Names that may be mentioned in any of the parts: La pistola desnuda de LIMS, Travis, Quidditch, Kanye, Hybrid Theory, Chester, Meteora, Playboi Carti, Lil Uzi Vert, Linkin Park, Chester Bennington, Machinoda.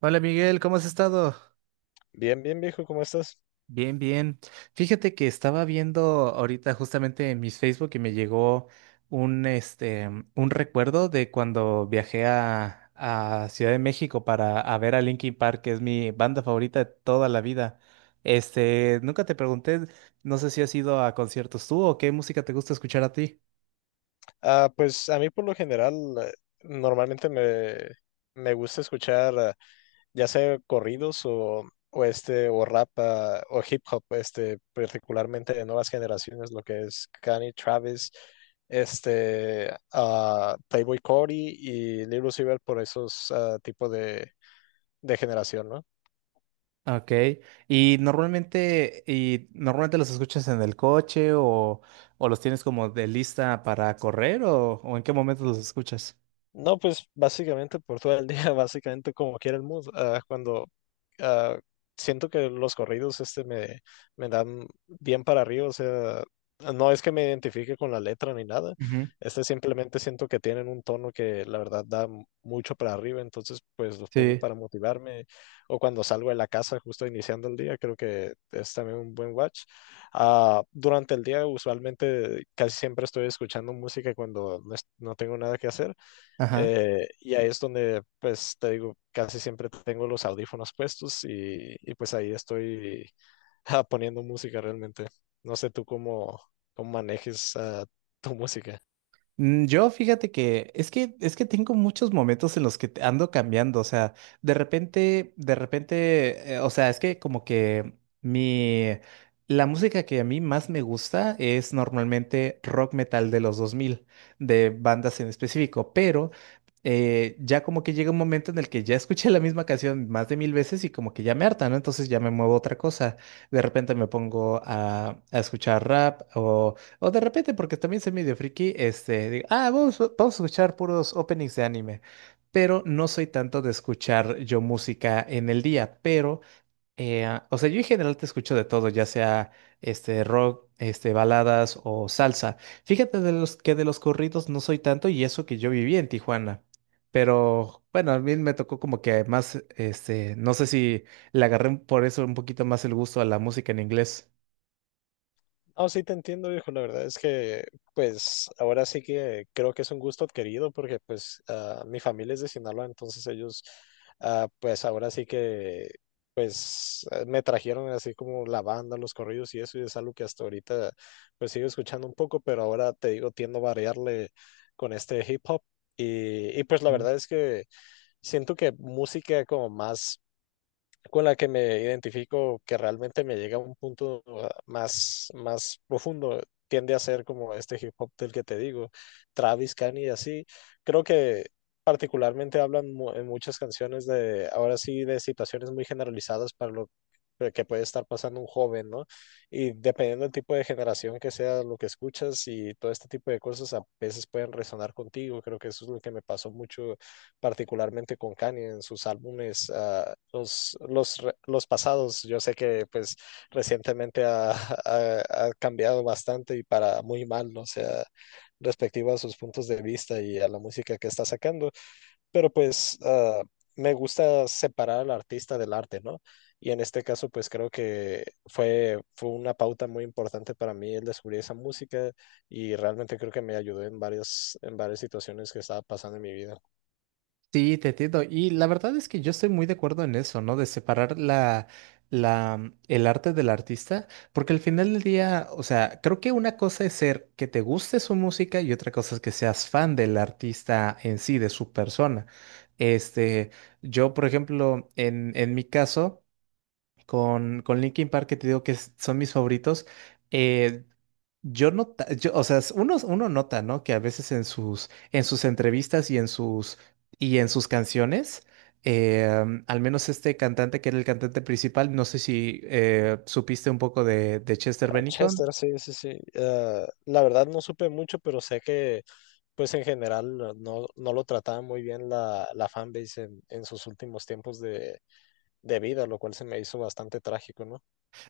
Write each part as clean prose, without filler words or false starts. Hola Miguel, ¿cómo has estado? Bien, bien, viejo, ¿cómo estás? Bien, bien. Fíjate que estaba viendo ahorita justamente en mis Facebook y me llegó un, este, un recuerdo de cuando viajé a Ciudad de México para a ver a Linkin Park, que es mi banda favorita de toda la vida. Nunca te pregunté, no sé si has ido a conciertos tú o qué música te gusta escuchar a ti. Ah, pues a mí por lo general eh, normalmente me gusta escuchar ya sea corridos o o rap o hip hop, este particularmente de nuevas generaciones, lo que es Kanye, Travis, Playboi Carti y Lil Uzi Vert por esos tipos de generación, ¿no? Ok, y normalmente los escuchas en el coche o los tienes como de lista para correr o en qué momento los escuchas? No, pues básicamente por todo el día, básicamente como quiera el mood. Ah, cuando ah, siento que los corridos me dan bien para arriba, o sea, no es que me identifique con la letra ni nada. Ujú. Este, simplemente siento que tienen un tono que la verdad da mucho para arriba, entonces pues los pongo Sí, para motivarme o cuando salgo de la casa justo iniciando el día, creo que es también un buen watch. Ah, durante el día usualmente casi siempre estoy escuchando música cuando no, no tengo nada que hacer. ajá. Y ahí es donde, pues, te digo, casi siempre tengo los audífonos puestos y, pues ahí estoy poniendo música realmente. No sé tú cómo, cómo manejes tu música. Yo fíjate que es que tengo muchos momentos en los que ando cambiando, o sea, de repente, o sea, es que como que mi la música que a mí más me gusta es normalmente rock metal de los 2000 de bandas en específico, pero ya como que llega un momento en el que ya escuché la misma canción más de 1000 veces y como que ya me harta, ¿no? Entonces ya me muevo a otra cosa. De repente me pongo a escuchar rap o de repente, porque también soy medio friki, digo, ah, vamos, vamos a escuchar puros openings de anime. Pero no soy tanto de escuchar yo música en el día, pero, o sea, yo en general te escucho de todo, ya sea rock, baladas o salsa. Fíjate que de los corridos no soy tanto y eso que yo viví en Tijuana. Pero bueno, a mí me tocó como que más, no sé si le agarré por eso un poquito más el gusto a la música en inglés. No, sí te entiendo, viejo. La verdad es que, pues, ahora sí que creo que es un gusto adquirido porque, pues, ah, mi familia es de Sinaloa, entonces ellos, ah, pues, ahora sí que, pues, me trajeron así como la banda, los corridos y eso, y es algo que hasta ahorita, pues, sigo escuchando un poco, pero ahora te digo, tiendo a variarle con este hip hop. Y pues, la verdad es que siento que música como más con la que me identifico, que realmente me llega a un punto más, más profundo, tiende a ser como este hip hop del que te digo, Travis, Kanye así. Creo que particularmente hablan en muchas canciones de, ahora sí, de situaciones muy generalizadas para lo que puede estar pasando un joven, ¿no? Y dependiendo del tipo de generación que sea lo que escuchas y todo este tipo de cosas a veces pueden resonar contigo. Creo que eso es lo que me pasó mucho particularmente con Kanye en sus álbumes, los, los, los pasados. Yo sé que pues recientemente ha cambiado bastante y para muy mal, ¿no? O sea, respectivo a sus puntos de vista y a la música que está sacando, pero pues me gusta separar al artista del arte, ¿no? Y en este caso, pues creo que fue una pauta muy importante para mí el descubrir esa música y realmente creo que me ayudó en varias situaciones que estaba pasando en mi vida. Sí, te entiendo. Y la verdad es que yo estoy muy de acuerdo en eso, ¿no? De separar el arte del artista, porque al final del día, o sea, creo que una cosa es ser que te guste su música y otra cosa es que seas fan del artista en sí, de su persona. Este, yo, por ejemplo, en mi caso. Con Linkin Park, que te digo que son mis favoritos, eh, o sea, uno nota, ¿no? Que a veces en sus entrevistas y y en sus canciones, al menos este cantante que era el cantante principal, no sé si supiste un poco de Chester Bennington. Chester, sí, sí, sí. La verdad no supe mucho, pero sé que pues en general no, no lo trataba muy bien la fanbase en sus últimos tiempos de vida, lo cual se me hizo bastante trágico, ¿no?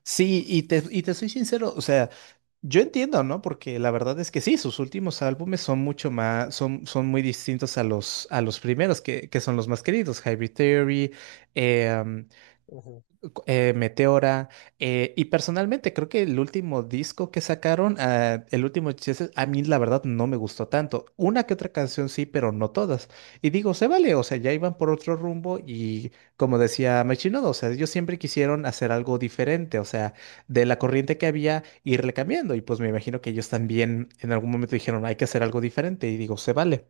Sí, y te soy sincero, o sea, yo entiendo, ¿no? Porque la verdad es que sí, sus últimos álbumes son mucho más, son muy distintos a los primeros, que son los más queridos, Hybrid Theory, em, Ujú. Meteora. Y personalmente creo que el último disco que sacaron, ah, el último Chises, a mí la verdad no me gustó tanto. Una que otra canción sí, pero no todas. Y digo, se vale, o sea, ya iban por otro rumbo y como decía Machinoda, o sea, ellos siempre quisieron hacer algo diferente, o sea, de la corriente que había, irle cambiando. Y pues me imagino que ellos también en algún momento dijeron, hay que hacer algo diferente. Y digo, se vale.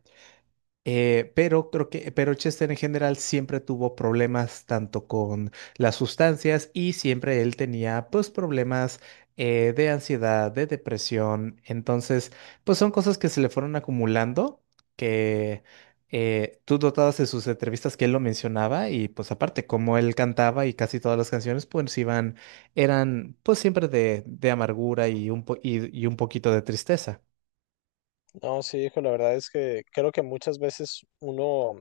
Pero Chester en general siempre tuvo problemas tanto con las sustancias y siempre él tenía pues problemas de ansiedad, de depresión. Entonces, pues son cosas que se le fueron acumulando, que tú notabas en sus entrevistas que él lo mencionaba y pues aparte como él cantaba y casi todas las canciones pues iban, eran pues siempre de amargura y un poquito de tristeza. No, sí, hijo, la verdad es que creo que muchas veces uno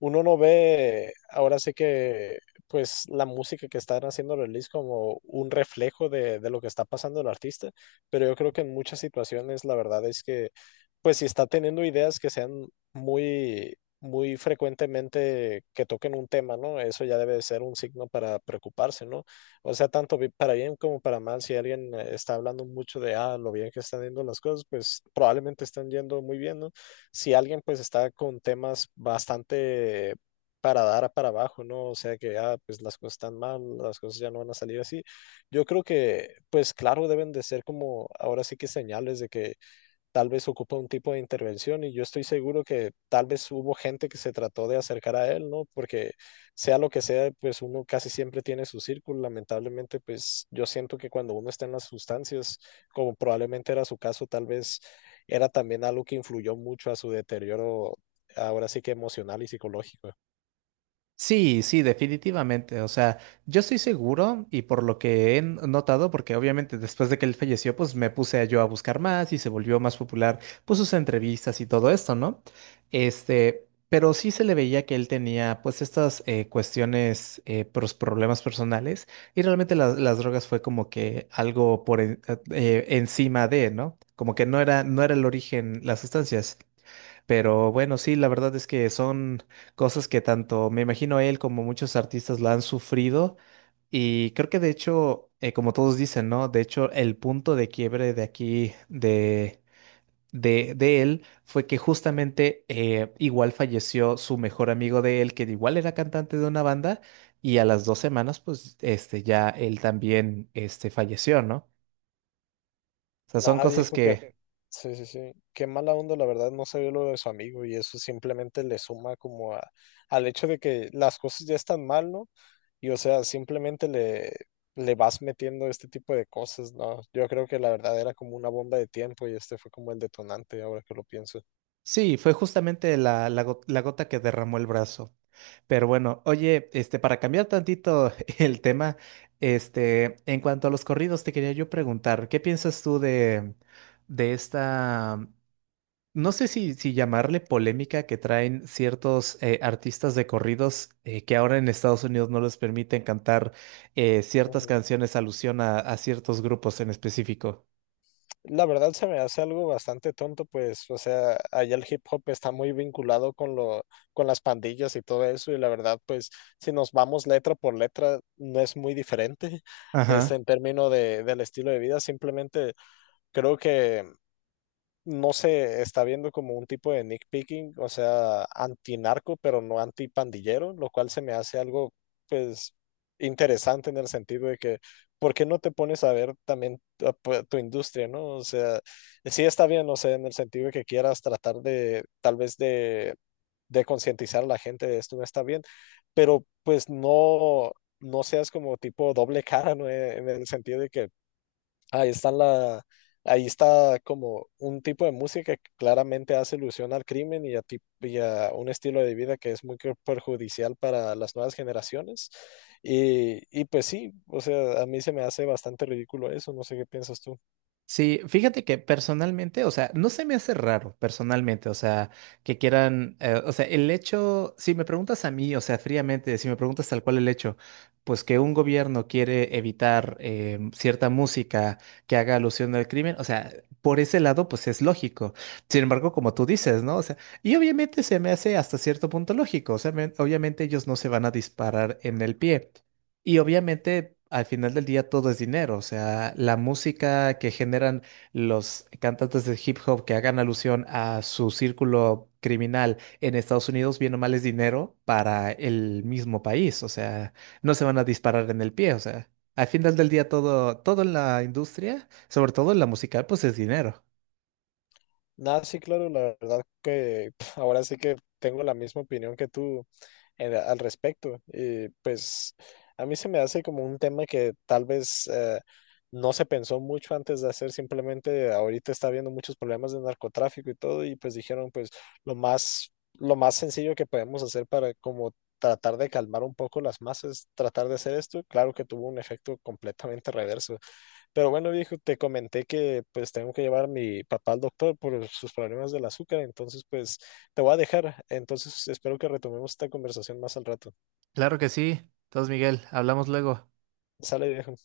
uno no ve, ahora sí que, pues la música que están haciendo el release como un reflejo de lo que está pasando el artista, pero yo creo que en muchas situaciones la verdad es que, pues si está teniendo ideas que sean muy, muy frecuentemente que toquen un tema, ¿no? Eso ya debe de ser un signo para preocuparse, ¿no? O sea, tanto para bien como para mal, si alguien está hablando mucho de, ah, lo bien que están yendo las cosas, pues probablemente están yendo muy bien, ¿no? Si alguien pues está con temas bastante para dar a para abajo, ¿no? O sea que ya pues las cosas están mal, las cosas ya no van a salir así. Yo creo que pues claro deben de ser como ahora sí que señales de que tal vez ocupa un tipo de intervención y yo estoy seguro que tal vez hubo gente que se trató de acercar a él, ¿no? Porque sea lo que sea, pues uno casi siempre tiene su círculo. Lamentablemente, pues yo siento que cuando uno está en las sustancias, como probablemente era su caso, tal vez era también algo que influyó mucho a su deterioro, ahora sí que emocional y psicológico. Sí, sí, definitivamente. O sea, yo estoy seguro y por lo que he notado, porque obviamente después de que él falleció, pues me puse a yo a buscar más y se volvió más popular, pues sus entrevistas y todo esto, ¿no? Pero sí se le veía que él tenía pues estas cuestiones, problemas personales y realmente las drogas fue como que algo por encima de, ¿no? Como que no era el origen las sustancias. Pero bueno, sí, la verdad es que son cosas que tanto me imagino él como muchos artistas la han sufrido y creo que de hecho, como todos dicen, ¿no? De hecho, el punto de quiebre de aquí, de él, fue que justamente igual falleció su mejor amigo de él, que igual era cantante de una banda y a las 2 semanas, pues, ya él también, falleció, ¿no? O sea, son Nada, cosas viejo, que que. sí, sí, sí. Qué mala onda, la verdad, no sabía lo de su amigo y eso simplemente le suma como al hecho de que las cosas ya están mal, ¿no? Y o sea, le vas metiendo este tipo de cosas, ¿no? Yo creo que la verdad era como una bomba de tiempo y este fue como el detonante, ahora que lo pienso. Sí, fue justamente la gota que derramó el brazo. Pero bueno, oye, para cambiar tantito el tema, en cuanto a los corridos, te quería yo preguntar, ¿qué piensas tú de esta, no sé si llamarle polémica que traen ciertos artistas de corridos que ahora en Estados Unidos no les permiten cantar ciertas canciones alusión a, ciertos grupos en específico? La verdad se me hace algo bastante tonto, pues, o sea, allá el hip hop está muy vinculado con lo, con las pandillas y todo eso, y la verdad, pues, si nos vamos letra por letra, no es muy diferente, es en términos de, del estilo de vida, simplemente creo que no se está viendo como un tipo de nitpicking, o sea, antinarco, pero no antipandillero, lo cual se me hace algo, pues, interesante en el sentido de que, ¿por qué no te pones a ver también tu, tu industria, ¿no? O sea, sí está bien, o sea, en el sentido de que quieras tratar de, tal vez de concientizar a la gente de esto no está bien, pero pues no, no seas como tipo doble cara, ¿no? En el sentido de que ahí están la, ahí está como un tipo de música que claramente hace ilusión al crimen y a, y a un estilo de vida que es muy perjudicial para las nuevas generaciones. Y pues sí, o sea, a mí se me hace bastante ridículo eso, no sé qué piensas tú. Sí, fíjate que personalmente, o sea, no se me hace raro personalmente, o sea, que quieran, o sea, el hecho, si me preguntas a mí, o sea, fríamente, si me preguntas tal cual el hecho, pues que un gobierno quiere evitar cierta música que haga alusión al crimen, o sea, por ese lado, pues es lógico. Sin embargo, como tú dices, ¿no? O sea, y obviamente se me hace hasta cierto punto lógico, o sea, obviamente ellos no se van a disparar en el pie. Y obviamente al final del día todo es dinero, o sea, la música que generan los cantantes de hip hop que hagan alusión a su círculo criminal en Estados Unidos, bien o mal es dinero para el mismo país, o sea, no se van a disparar en el pie, o sea, al final del día todo en la industria, sobre todo en la musical, pues es dinero. Nada, sí, claro, la verdad que ahora sí que tengo la misma opinión que tú e, al respecto. Y pues a mí se me hace como un tema que tal vez no se pensó mucho antes de hacer, simplemente ahorita está habiendo muchos problemas de narcotráfico y todo, y pues dijeron pues lo más sencillo que podemos hacer para como tratar de calmar un poco las masas, tratar de hacer esto, claro que tuvo un efecto completamente reverso. Pero bueno, viejo, te comenté que pues tengo que llevar a mi papá al doctor por sus problemas del azúcar, entonces pues te voy a dejar. Entonces espero que retomemos esta conversación más al rato. Claro que sí. Entonces, Miguel, hablamos luego. Sale, viejo.